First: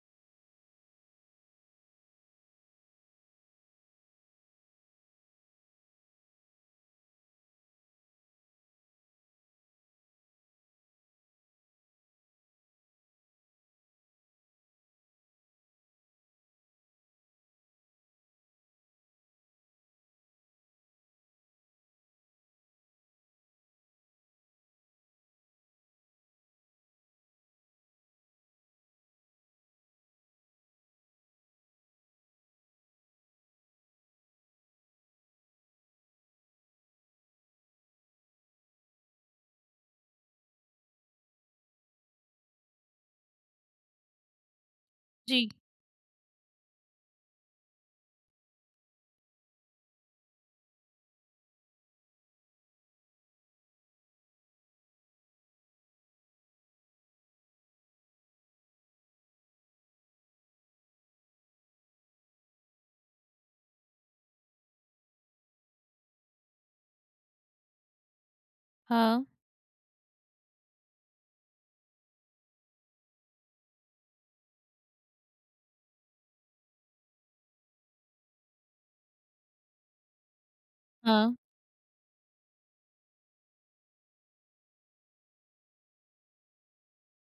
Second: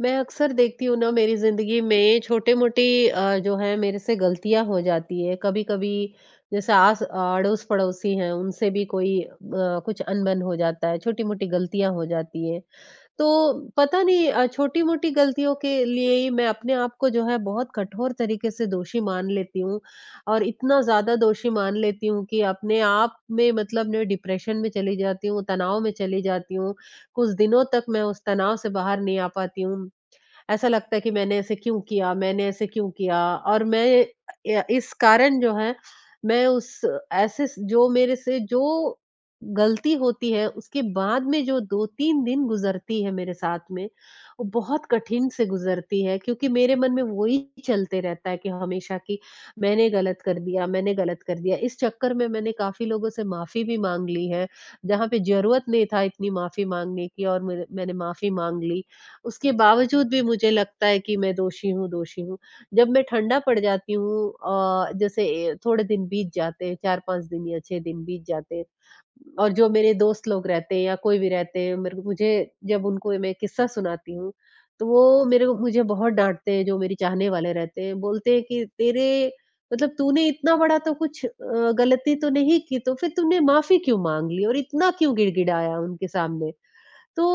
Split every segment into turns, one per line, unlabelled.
मैं अक्सर देखती हूँ ना मेरी ज़िंदगी में छोटे-मोटे जो है मेरे से गलतियाँ हो जाती है। कभी-कभी जैसे आस अड़ोस-पड़ोसी हैं उनसे भी कोई कुछ अनबन हो जाता है, छोटी-मोटी गलतियाँ हो जाती हैं। तो पता नहीं छोटी-मोटी गलतियों के लिए ही मैं अपने आप को जो है बहुत कठोर तरीके से दोषी मान लेती हूँ और इतना ज़्यादा दोषी मान लेती हूँ कि अपने आप में मतलब मैं डिप्रेशन में चली जाती हूँ, तनाव में चली जाती हूँ। कुछ दिनों तक मैं उस तनाव से बाहर नहीं आ पाती हूँ। ऐसा लगता है कि मैंने ऐसे क्यों किया? मैंने ऐसे क्यों किया? और मैं य इस कारण जो है, मैं उस ऐसे स जो मेरे से जो गलती होती है, उसके बाद में जो 2-3 दिन गुज़रती है मेरे साथ में, वो बहुत कठिन से
जी,
गुज़रती है क्योंकि मेरे मन में वही चलते रहता है कि हमेशा कि मैंने गलत कर दिया, मैंने गलत कर दिया। इस चक्कर में मैंने काफ़ी लोगों से माफ़ी भी माँग ली है, जहाँ पे ज़रूरत नहीं था इतनी माफ़ी माँगने की और मेरे मैंने माफ़ी माँग ली। उसके बावजूद भी मुझे लगता है कि मैं दोषी हूँ, दोषी हूँ। जब मैं ठंडा पड़ जाती हूँ जैसे थोड़े दिन बीत जाते हैं, 4-5 दिन या 6 दिन बीत जाते हैं
हाँ,
और जो मेरे दोस्त लोग रहते हैं या कोई भी रहते हैं, मेरे को मुझे जब उनको मैं किस्सा सुनाती हूँ, तो वो मेरे को मुझे बहुत डाँटते हैं, जो मेरे चाहने वाले रहते हैं। बोलते हैं कि तेरे मतलब तूने इतना बड़ा तो कुछ
हाँ,
गलती तो नहीं की, तो फिर तूने माफ़ी क्यों माँग ली और इतना क्यों गिड़गिड़ाया उनके सामने? तो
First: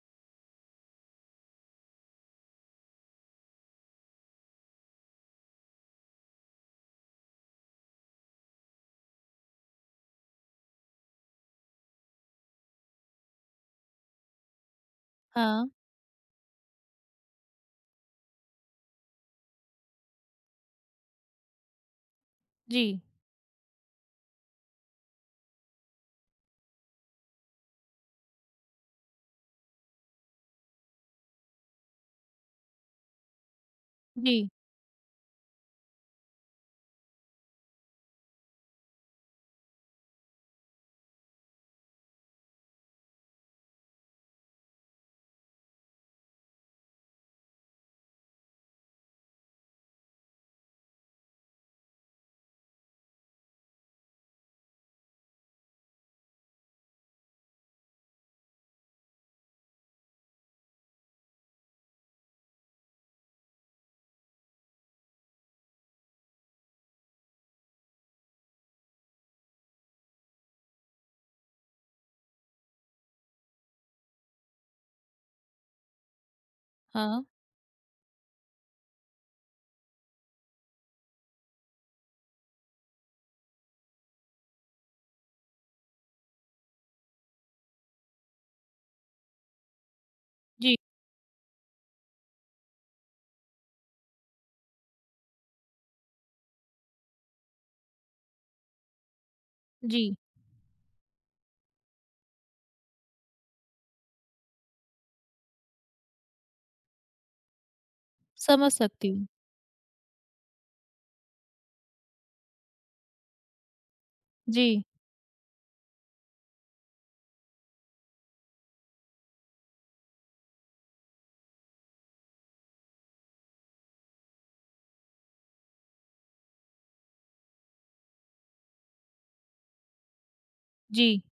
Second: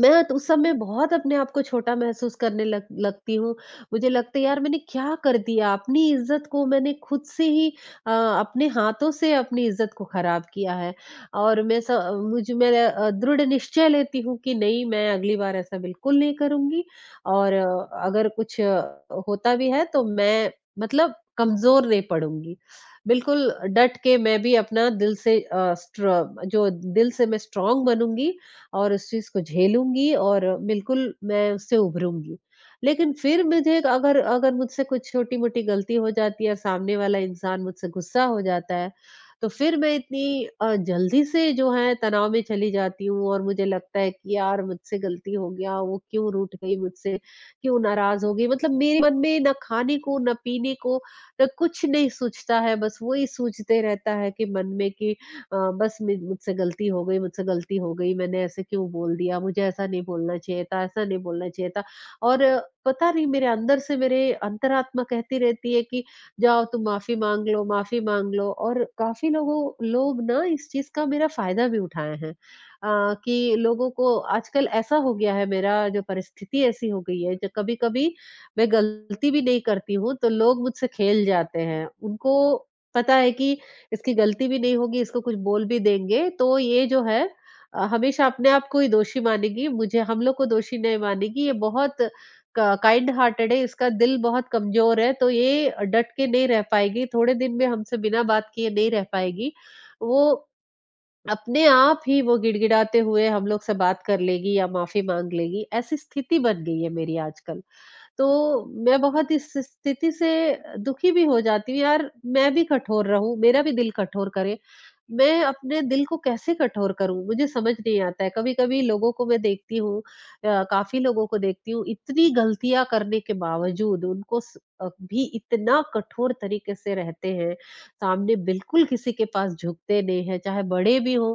मैं तो उस समय बहुत अपने आप को छोटा महसूस करने लग लगती हूँ। मुझे लगता है यार मैंने क्या कर दिया? अपनी इज़्ज़त को मैंने खुद से ही अपने हाथों से अपनी इज़्ज़त को ख़राब किया है और मैं स मुझ में दृढ़ निश्चय लेती हूँ कि नहीं मैं अगली बार
हाँ,
ऐसा बिल्कुल नहीं करूँगी और अगर कुछ होता भी है तो मैं मतलब कमज़ोर नहीं पड़ूँगी।
जी,
बिल्कुल डट के मैं भी अपना दिल से स्ट्र जो दिल से मैं स्ट्रॉन्ग बनूँगी और उस चीज़ को झेलूँगी और बिल्कुल मैं उससे उभरूँगी। लेकिन फिर मुझे अगर
जी,
अगर मुझसे कुछ छोटी-मोटी गलती हो जाती है, सामने वाला इंसान मुझसे गुस्सा हो जाता है, तो फिर मैं इतनी जल्दी से जो है तनाव में चली जाती हूँ और मुझे लगता है कि यार मुझसे गलती हो गया, वो क्यों रूठ गई मुझसे, क्यों नाराज़ हो गई। मतलब मेरे मन में ना खाने को, ना पीने को, ना कुछ नहीं सूझता है, बस वही सूझते रहता है कि मन में कि बस मे मुझसे गलती हो गई मुझसे गलती हो गई, मैंने ऐसे क्यों बोल दिया, मुझे ऐसा नहीं बोलना चाहिए था, ऐसा नहीं बोलना चाहिए था। और पता नहीं मेरे अंदर से मेरे अंतरात्मा कहती रहती है कि जाओ तुम माफ़ी माँग लो और काफ़ी लोग ना इस चीज़ का मेरा फ़ायदा भी उठाए हैं। कि लोगों को आजकल ऐसा हो गया है मेरा जो परिस्थिति ऐसी हो गई
हाँ,
है, जो कभी-कभी मैं गलती भी नहीं करती हूँ, तो लोग मुझसे खेल जाते हैं। उनको पता है कि इसकी गलती भी नहीं होगी, इसको कुछ बोल भी देंगे, तो ये जो है हमेशा अपने आप को ही दोषी मानेगी, मुझे हम लोग को
जी,
दोषी नहीं मानेगी, ये बहुत क काइंड हार्टेड है, इसका दिल बहुत कमज़ोर है, तो ये डट के नहीं रह पाएगी, थोड़े दिन में हमसे बिना बात किए नहीं रह पाएगी।
जी,
वो अपने आप ही वो गिड़गिड़ाते हुए हम लोग से बात कर लेगी या माफ़ी माँग लेगी, ऐसी स्थिति बन गई है मेरी आजकल। तो
समझ
मैं
सकती हूँ।
बहुत इस स्थिति से दुखी भी हो जाती हूँ, यार मैं भी कठोर रहूँ, मेरा भी दिल कठोर करे।
जी,
मैं अपने दिल को कैसे कठोर करूँ? मुझे समझ नहीं आता है। कभी-कभी लोगों को मैं देखती हूँ काफ़ी लोगों को देखती हूँ, इतनी गलतियाँ करने के बावजूद उनको स भी इतना कठोर तरीके से रहते हैं, सामने बिल्कुल किसी के पास झुकते नहीं हैं, चाहे बड़े भी
जी,
हों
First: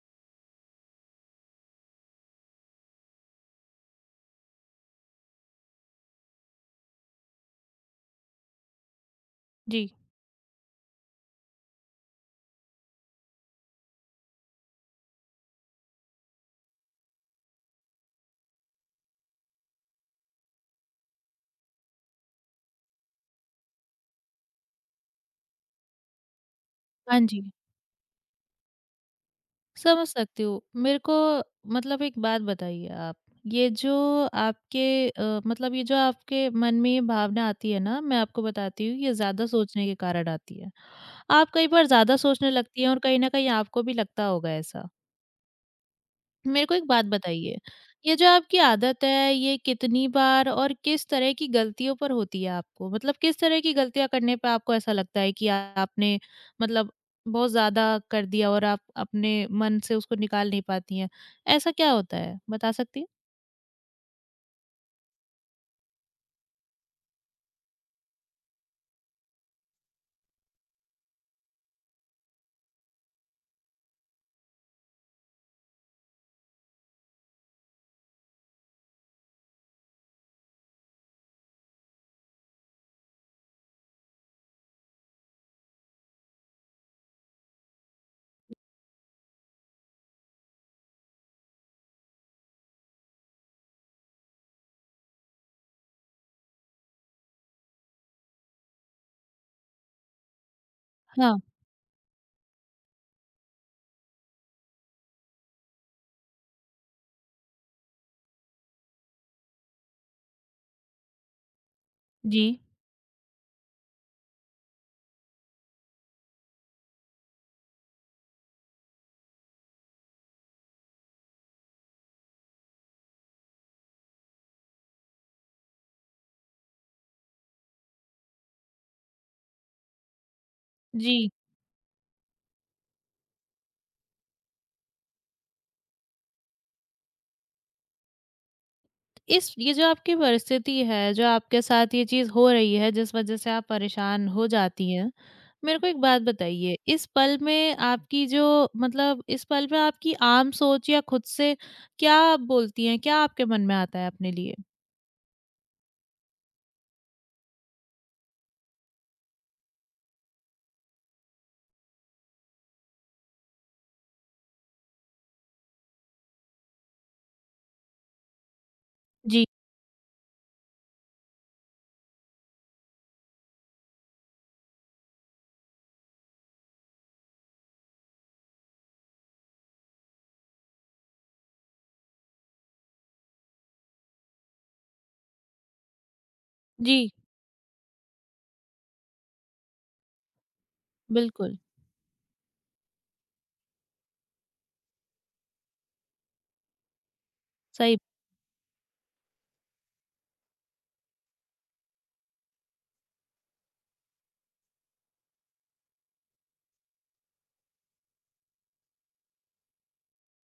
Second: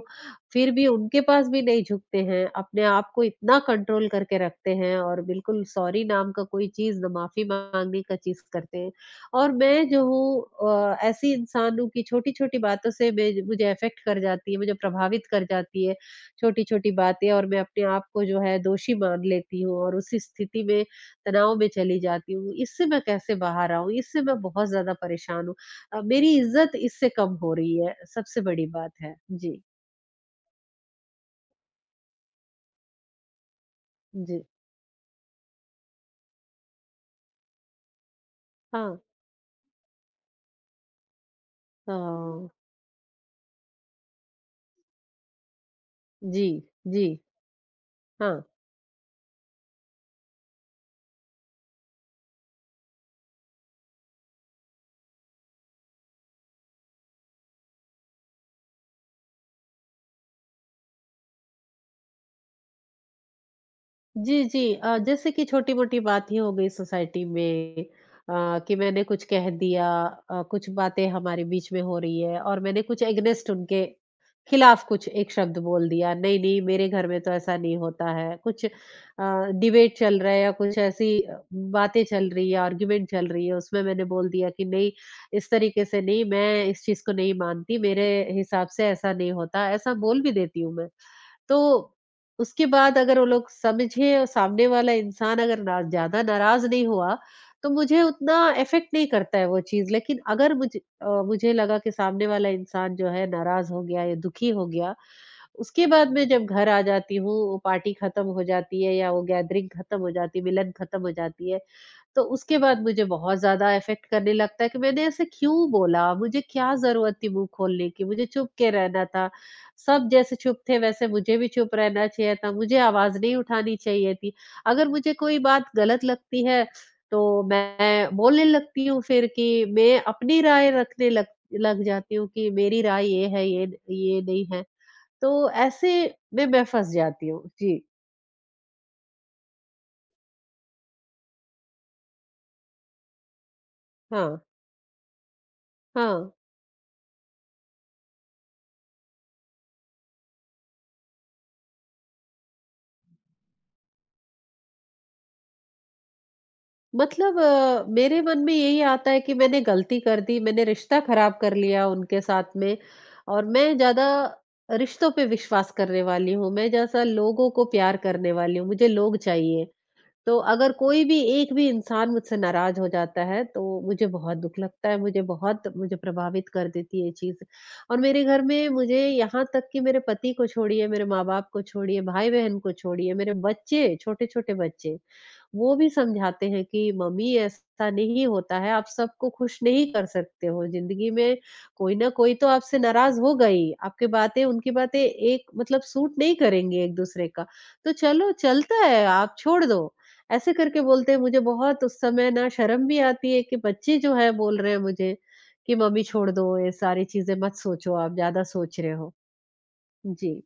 फिर भी उनके पास भी नहीं झुकते हैं, अपने आप को इतना कंट्रोल करके रखते हैं और बिल्कुल सॉरी नाम का कोई चीज़ ना माफ़ी माँगने का चीज़ करते हैं। और मैं
जी,
जो हूँ ऐसी इंसान हूँ कि छोटी-छोटी बातों से मैं मुझे अफ़ेक्ट कर जाती है, मुझे प्रभावित कर जाती है छोटी-छोटी बातें और मैं अपने आप को जो है दोषी मान लेती हूँ और उसी स्थिति में तनाव में चली जाती हूँ। इससे मैं कैसे बाहर आऊँ? इससे मैं बहुत ज़्यादा परेशान हूँ। मेरी इज़्ज़त इससे
हाँ
कम
जी,
हो रही है, सबसे बड़ी बात है। जी,
समझ सकती हूँ। मेरे को मतलब एक बात बताइए आप, ये जो
जी।
आपके अ, मतलब ये जो आपके मन में ये भावना आती है ना, मैं आपको बताती
हाँ,
हूँ, ये ज़्यादा सोचने के कारण आती है। आप कई बार
अ,
ज़्यादा सोचने लगती हैं और कहीं न कहीं आपको भी लगता होगा ऐसा।
जी,
मेरे को एक
जी,
बात बताइए, ये जो
हाँ।
आपकी आदत है, ये कितनी बार और किस तरह की गलतियों पर होती है आपको? मतलब किस तरह की गलतियाँ करने पे आपको ऐसा लगता है कि आपने मतलब बहुत ज़्यादा कर दिया और आप अपने मन से उसको निकाल नहीं पाती हैं? ऐसा क्या होता है? बता सकती हैं?
जी, जी जैसे कि छोटी-मोटी बात ही हो गई सोसाइटी में कि मैंने कुछ कह दिया कुछ बातें हमारे बीच में हो रही है और मैंने कुछ अगेंस्ट उनके खिलाफ कुछ एक शब्द बोल दिया, नहीं-नहीं मेरे घर में तो ऐसा नहीं होता है। कुछ डिबेट चल रहा है या कुछ ऐसी बातें चल रही है, आर्गुमेंट चल रही है, उसमें मैंने बोल दिया कि नहीं, इस तरीके से नहीं, मैं इस चीज़ को नहीं मानती, मेरे हिसाब से ऐसा नहीं होता, ऐसा बोल भी देती हूँ मैं। तो उसके बाद अगर वो लोग समझे और सामने वाला इंसान अगर ना ज़्यादा नाराज़ नहीं हुआ, तो मुझे उतना इफ़ेक्ट नहीं करता है वो चीज़। लेकिन अगर मुझे अ,
हाँ।
मुझे लगा कि सामने वाला इंसान जो है नाराज़ हो गया या दुखी हो गया, उसके बाद मैं जब घर आ जाती हूँ, वो पार्टी ख़त्म हो जाती है या वो गैदरिंग ख़त्म हो जाती है, मिलन ख़त्म हो जाती है, तो
जी।
उसके बाद मुझे बहुत ज़्यादा इफ़ेक्ट करने लगता है कि मैंने ऐसे क्यों बोला? मुझे क्या ज़रूरत थी मुँह खोलने की? मुझे चुप के रहना था। सब जैसे चुप थे वैसे मुझे भी चुप रहना चाहिए था, मुझे आवाज़ नहीं उठानी चाहिए थी। अगर मुझे कोई बात गलत लगती है, तो मैं बोलने लगती हूँ फिर कि मैं अपनी राय रखने
जी।
लग लग जाती हूँ कि मेरी राय ये है, ये नहीं है। तो ऐसे में मैं फँस जाती हूँ। जी।
इस ये जो आपकी परिस्थिति है, जो आपके साथ ये चीज़ हो रही है, जिस वजह से आप परेशान
हाँ,
हो जाती हैं, मेरे को एक बात
हाँ।
बताइए, इस पल में आपकी जो मतलब इस पल में आपकी आम सोच या खुद से क्या आप बोलती हैं? क्या आपके मन में आता है अपने लिए?
मतलब मेरे मन में यही आता है कि मैंने गलती कर दी, मैंने रिश्ता खराब कर लिया उनके साथ में और मैं ज़्यादा रिश्तों पे विश्वास करने वाली हूँ, मैं जैसा लोगों को प्यार करने वाली हूँ, मुझे लोग
जी,
चाहिए। तो अगर कोई भी एक भी इंसान मुझसे नाराज़ हो जाता है, तो मुझे बहुत दुःख लगता है, मुझे बहुत मुझे प्रभावित कर देती है ये चीज़। और मेरे घर में मुझे यहाँ तक कि मेरे पति को छोड़िए, मेरे माँ-बाप को छोड़िए, भाई-बहन को छोड़िए, मेरे बच्चे छोटे-छोटे बच्चे वो भी समझाते हैं कि
जी,
मम्मी ऐसा नहीं होता है, आप सबको खुश नहीं कर सकते हो, ज़िंदगी में
बिल्कुल,
कोई ना कोई तो आपसे नाराज़ होगा ही, आपकी बातें उनकी बातें एक मतलब सूट नहीं करेंगी एक-दूसरे का, तो
सही।
चलो चलता है आप छोड़ दो। ऐसे करके बोलते हैं मुझे बहुत उस समय ना शर्म भी आती है कि बच्चे जो है बोल रहे हैं मुझे कि मम्मी छोड़ दो ये सारी चीज़ें मत सोचो आप ज़्यादा सोच रहे हो। जी,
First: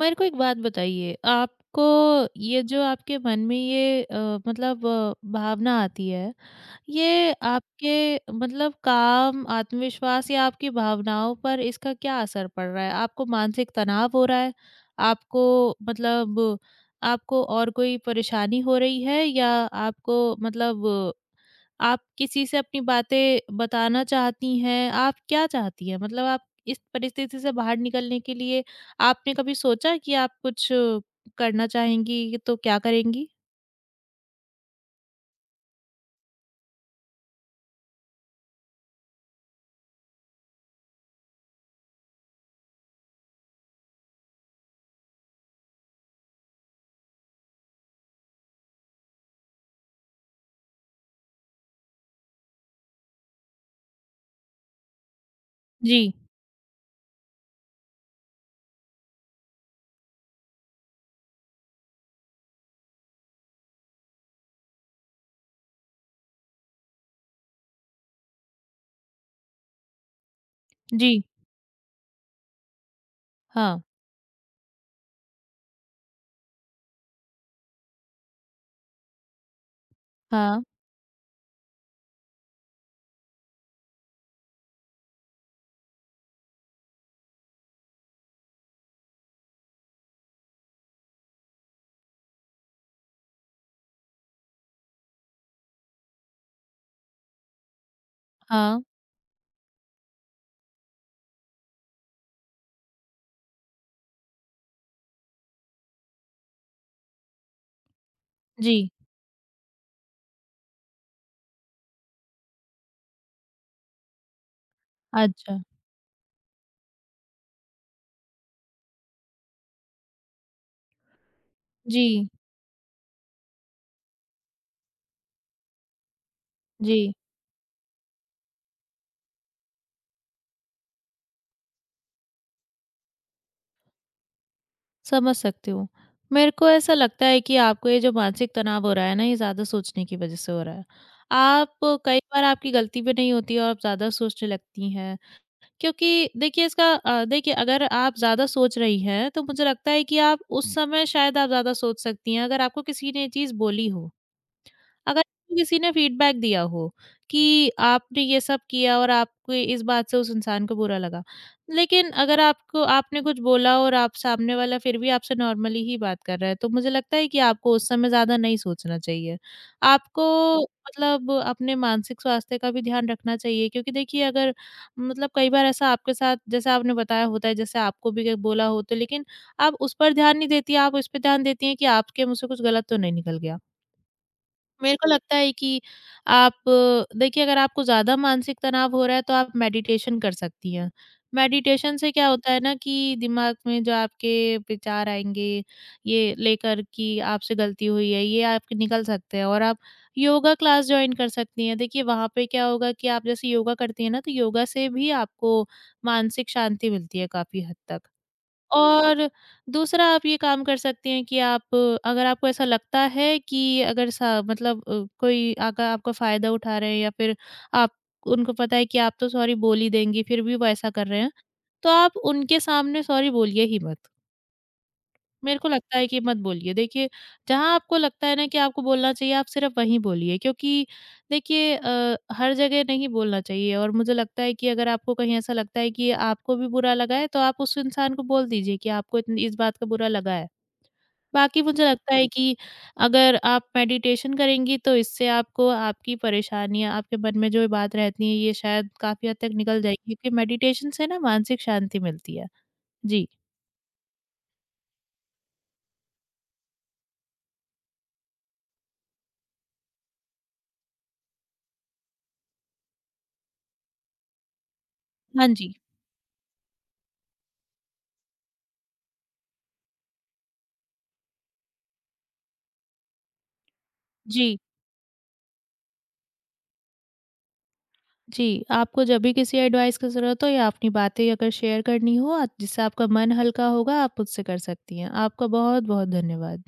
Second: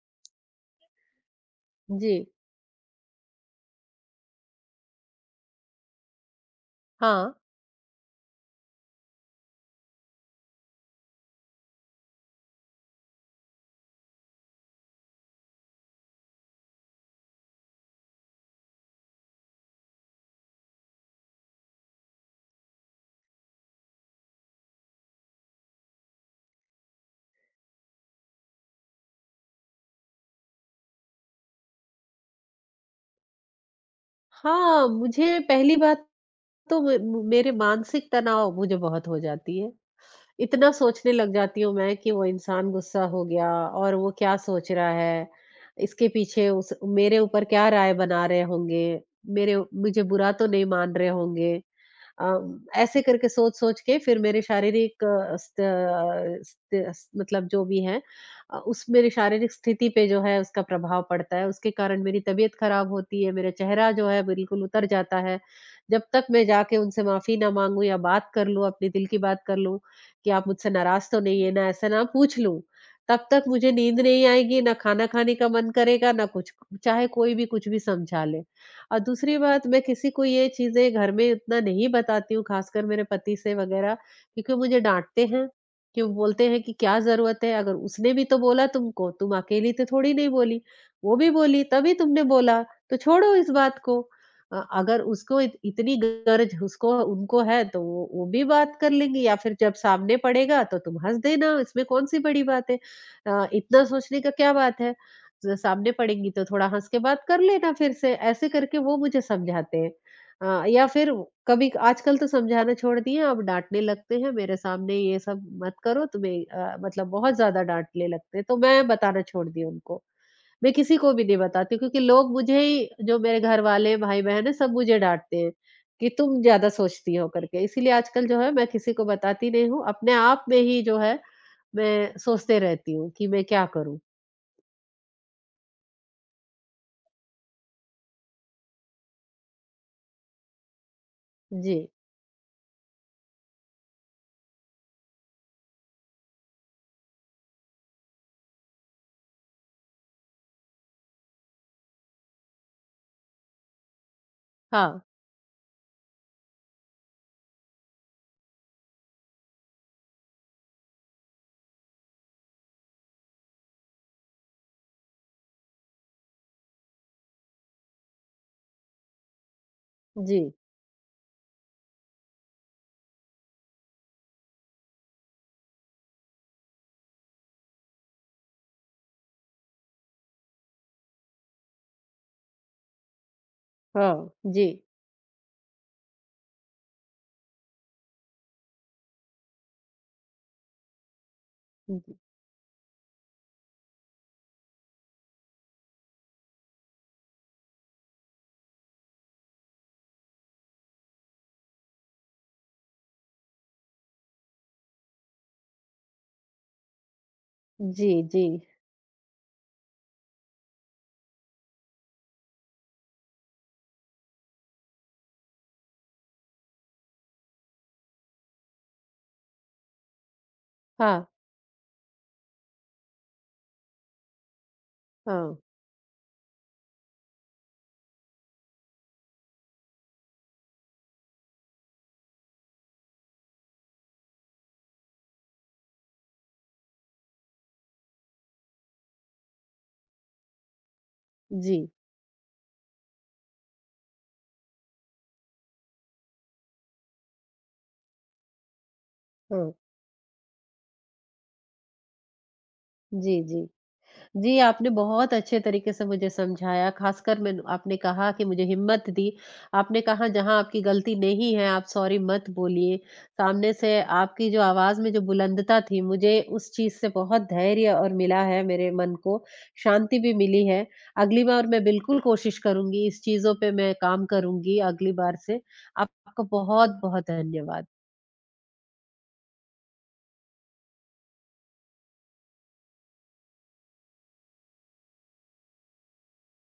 मेरे को एक बात बताइए, आपको
जी।
ये जो आपके मन में ये मतलब भावना आती है,
हाँ।
ये आपके मतलब काम, आत्मविश्वास या आपकी भावनाओं पर इसका क्या असर पड़ रहा है? आपको मानसिक तनाव हो रहा है? आपको मतलब आपको और कोई परेशानी हो रही है या आपको मतलब आप किसी से अपनी बातें बताना चाहती हैं? आप क्या चाहती हैं? मतलब आप इस परिस्थिति से बाहर निकलने के लिए आपने कभी सोचा कि आप कुछ करना चाहेंगी, तो क्या करेंगी?
हाँ, मुझे पहली बात तो मे मु मेरे मानसिक तनाव मुझे बहुत हो जाती है। इतना सोचने लग जाती हूँ मैं कि वो इंसान गुस्सा हो गया और वो क्या सोच रहा है? इसके पीछे उस मेरे ऊपर क्या राय बना रहे होंगे? मेरे मुझे बुरा तो नहीं मान रहे होंगे? ऐसे करके सोच-सोच के फिर मेरे शारीरिक स्त
जी,
अ, स्त अस मतलब जो भी है उस मेरी शारीरिक स्थिति पे जो है उसका प्रभाव पड़ता है। उसके कारण मेरी तबीयत खराब होती है, मेरा चेहरा जो है बिल्कुल उतर जाता है। जब तक मैं जाके उनसे माफ़ी ना माँगूँ या बात कर लूँ, अपने दिल की बात कर लूँ कि आप मुझसे नाराज़
जी।
तो नहीं है ना, ऐसा ना पूछ लूँ, तब तक मुझे
हाँ,
नींद नहीं आएगी, ना खाना खाने का मन करेगा, ना कुछ। चाहे कोई भी कुछ भी समझा ले। और दूसरी बात मैं किसी को ये
हाँ,
चीज़ें घर में इतना नहीं बताती हूँ, ख़ासकर मेरे पति से वग़ैरह क्योंकि वो मुझे डाँटते हैं, कि वो बोलते हैं कि क्या ज़रूरत है? अगर उसने भी तो बोला तुमको, तुम अकेली तो थोड़ी नहीं बोली। वो भी बोली, तभी तुमने बोला, तो छोड़ो इस बात को। अगर उसको इत इतनी गरज उसको उनको है तो वो भी बात
हाँ,
कर लेंगी या फिर जब सामने पड़ेगा तो तुम हँस देना, इसमें कौन-सी बड़ी बात है? इतना सोचने का क्या बात है? स सामने पड़ेंगी तो थोड़ा हँस के बात कर लेना फिर से, ऐसे करके
जी।
वो मुझे समझाते हैं। या फिर कभी आजकल तो समझाना छोड़ दिए अब डाँटने लगते हैं, मेरे सामने ये सब
अच्छा,
मत करो तुम्हें मतलब बहुत ज़्यादा डाँटने लगते हैं, तो मैं बताना छोड़ दी उनको। मैं किसी को भी नहीं बताती क्योंकि
जी,
लोग मुझे ही जो मेरे घरवाले, भाई-बहन हैं सब मुझे डाँटते हैं, कि तुम ज़्यादा
जी,
सोचती हो करके। इसीलिए आजकल जो है मैं किसी को बताती नहीं हूँ, अपने आप में ही जो है मैं सोचते रहती हूँ कि मैं क्या करूँ?
समझ सकती हूँ। मेरे को ऐसा लगता है कि आपको ये जो मानसिक तनाव हो रहा है ना, ये ज़्यादा सोचने की वजह से हो रहा है।
जी।
आप कई बार आपकी गलती भी नहीं होती है और आप ज़्यादा सोचने लगती हैं, क्योंकि देखिए अगर आप ज़्यादा सोच रही हैं, तो मुझे लगता है कि आप उस समय शायद आप ज़्यादा सोच सकती हैं, अगर आपको किसी ने ये चीज़ बोली हो।
हाँ,
अगर आपको किसी ने फीडबैक दिया हो कि आपने ये सब किया और आपको इस बात से उस इंसान को बुरा लगा, लेकिन अगर आपको आपने कुछ बोला और आप सामने वाला फिर भी आपसे नॉर्मली ही बात कर रहा है, तो मुझे लगता है कि आपको उस समय ज़्यादा नहीं सोचना चाहिए। आपको
जी।
मतलब अपने मानसिक स्वास्थ्य का भी ध्यान रखना चाहिए क्योंकि देखिए अगर मतलब कई बार ऐसा आपके साथ जैसे आपने बताया होता है, जैसे आपको भी कहीं बोला हो तो, लेकिन आप उस पर ध्यान नहीं देती, आप उस पे ध्यान देती हैं कि आपके मुँह से कुछ गलत तो नहीं निकल गया।
हाँ, जी।
मेरे को लगता है कि आप देखिए अगर आपको ज़्यादा मानसिक तनाव हो रहा है तो आप मेडिटेशन कर सकती हैं। मेडिटेशन से
जी,
क्या होता है ना कि दिमाग में जो आपके विचार आएँगे, ये लेकर कि आपसे गलती हुई है, ये आपके निकल सकते हैं और आप योगा क्लास जॉइन कर सकती हैं। देखिए वहाँ पे क्या होगा कि आप जैसे योगा करती हैं ना, तो योगा से भी आपको मानसिक शांति मिलती है काफ़ी हद तक।
जी, जी।
और दूसरा आप ये काम कर सकती हैं कि आप अगर आपको ऐसा लगता है कि अगर सा मतलब कोई अगर आपका फ़ायदा उठा रहे हैं या फिर आप उनको पता है कि आप तो सॉरी बोल ही देंगी, फिर भी वो ऐसा कर रहे
हाँ,
हैं, तो आप उनके सामने सॉरी बोलिए ही मत।
हाँ।
मेरे को लगता है कि मत बोलिए। देखिए, जहाँ आपको लगता है ना कि आपको बोलना चाहिए, आप सिर्फ़ वहीं बोलिए क्योंकि देखिए हर जगह नहीं बोलना चाहिए और मुझे लगता है कि अगर आपको कहीं ऐसा लगता है कि आपको भी बुरा लगा है, तो आप उस इंसान को बोल दीजिए कि आपको इतनी इस बात का बुरा लगा है। बाकी मुझे
जी,
लगता है कि अगर आप मेडिटेशन करेंगी, तो इससे आपको आपकी परेशानियाँ, आपके मन में जो बात रहती है, ये शायद काफ़ी हद तक
हाँ।
निकल जाएगी क्योंकि मेडिटेशन से ना मानसिक शांति मिलती है। जी।
जी, जी। जी, आपने बहुत अच्छे तरीके से मुझे समझाया, ख़ासकर मैंने आपने कहा कि मुझे हिम्मत दी। आपने कहा जहाँ आपकी गलती नहीं है, आप सॉरी मत बोलिए। सामने से आपकी जो आवाज़ में जो
हाँ जी।
बुलंदता थी, मुझे उस चीज़ से बहुत धैर्य और मिला है मेरे मन को, शांति भी मिली है। अगली बार मैं बिल्कुल कोशिश करूँगी, इस चीज़ों पे मैं काम
जी।
करूँगी अगली बार से। आपका बहुत-बहुत धन्यवाद।
जी, आपको जब भी किसी एडवाइस की ज़रूरत हो या अपनी बातें अगर शेयर करनी हो, जिससे आपका मन हल्का होगा, आप मुझसे कर सकती हैं। आपका बहुत-बहुत धन्यवाद।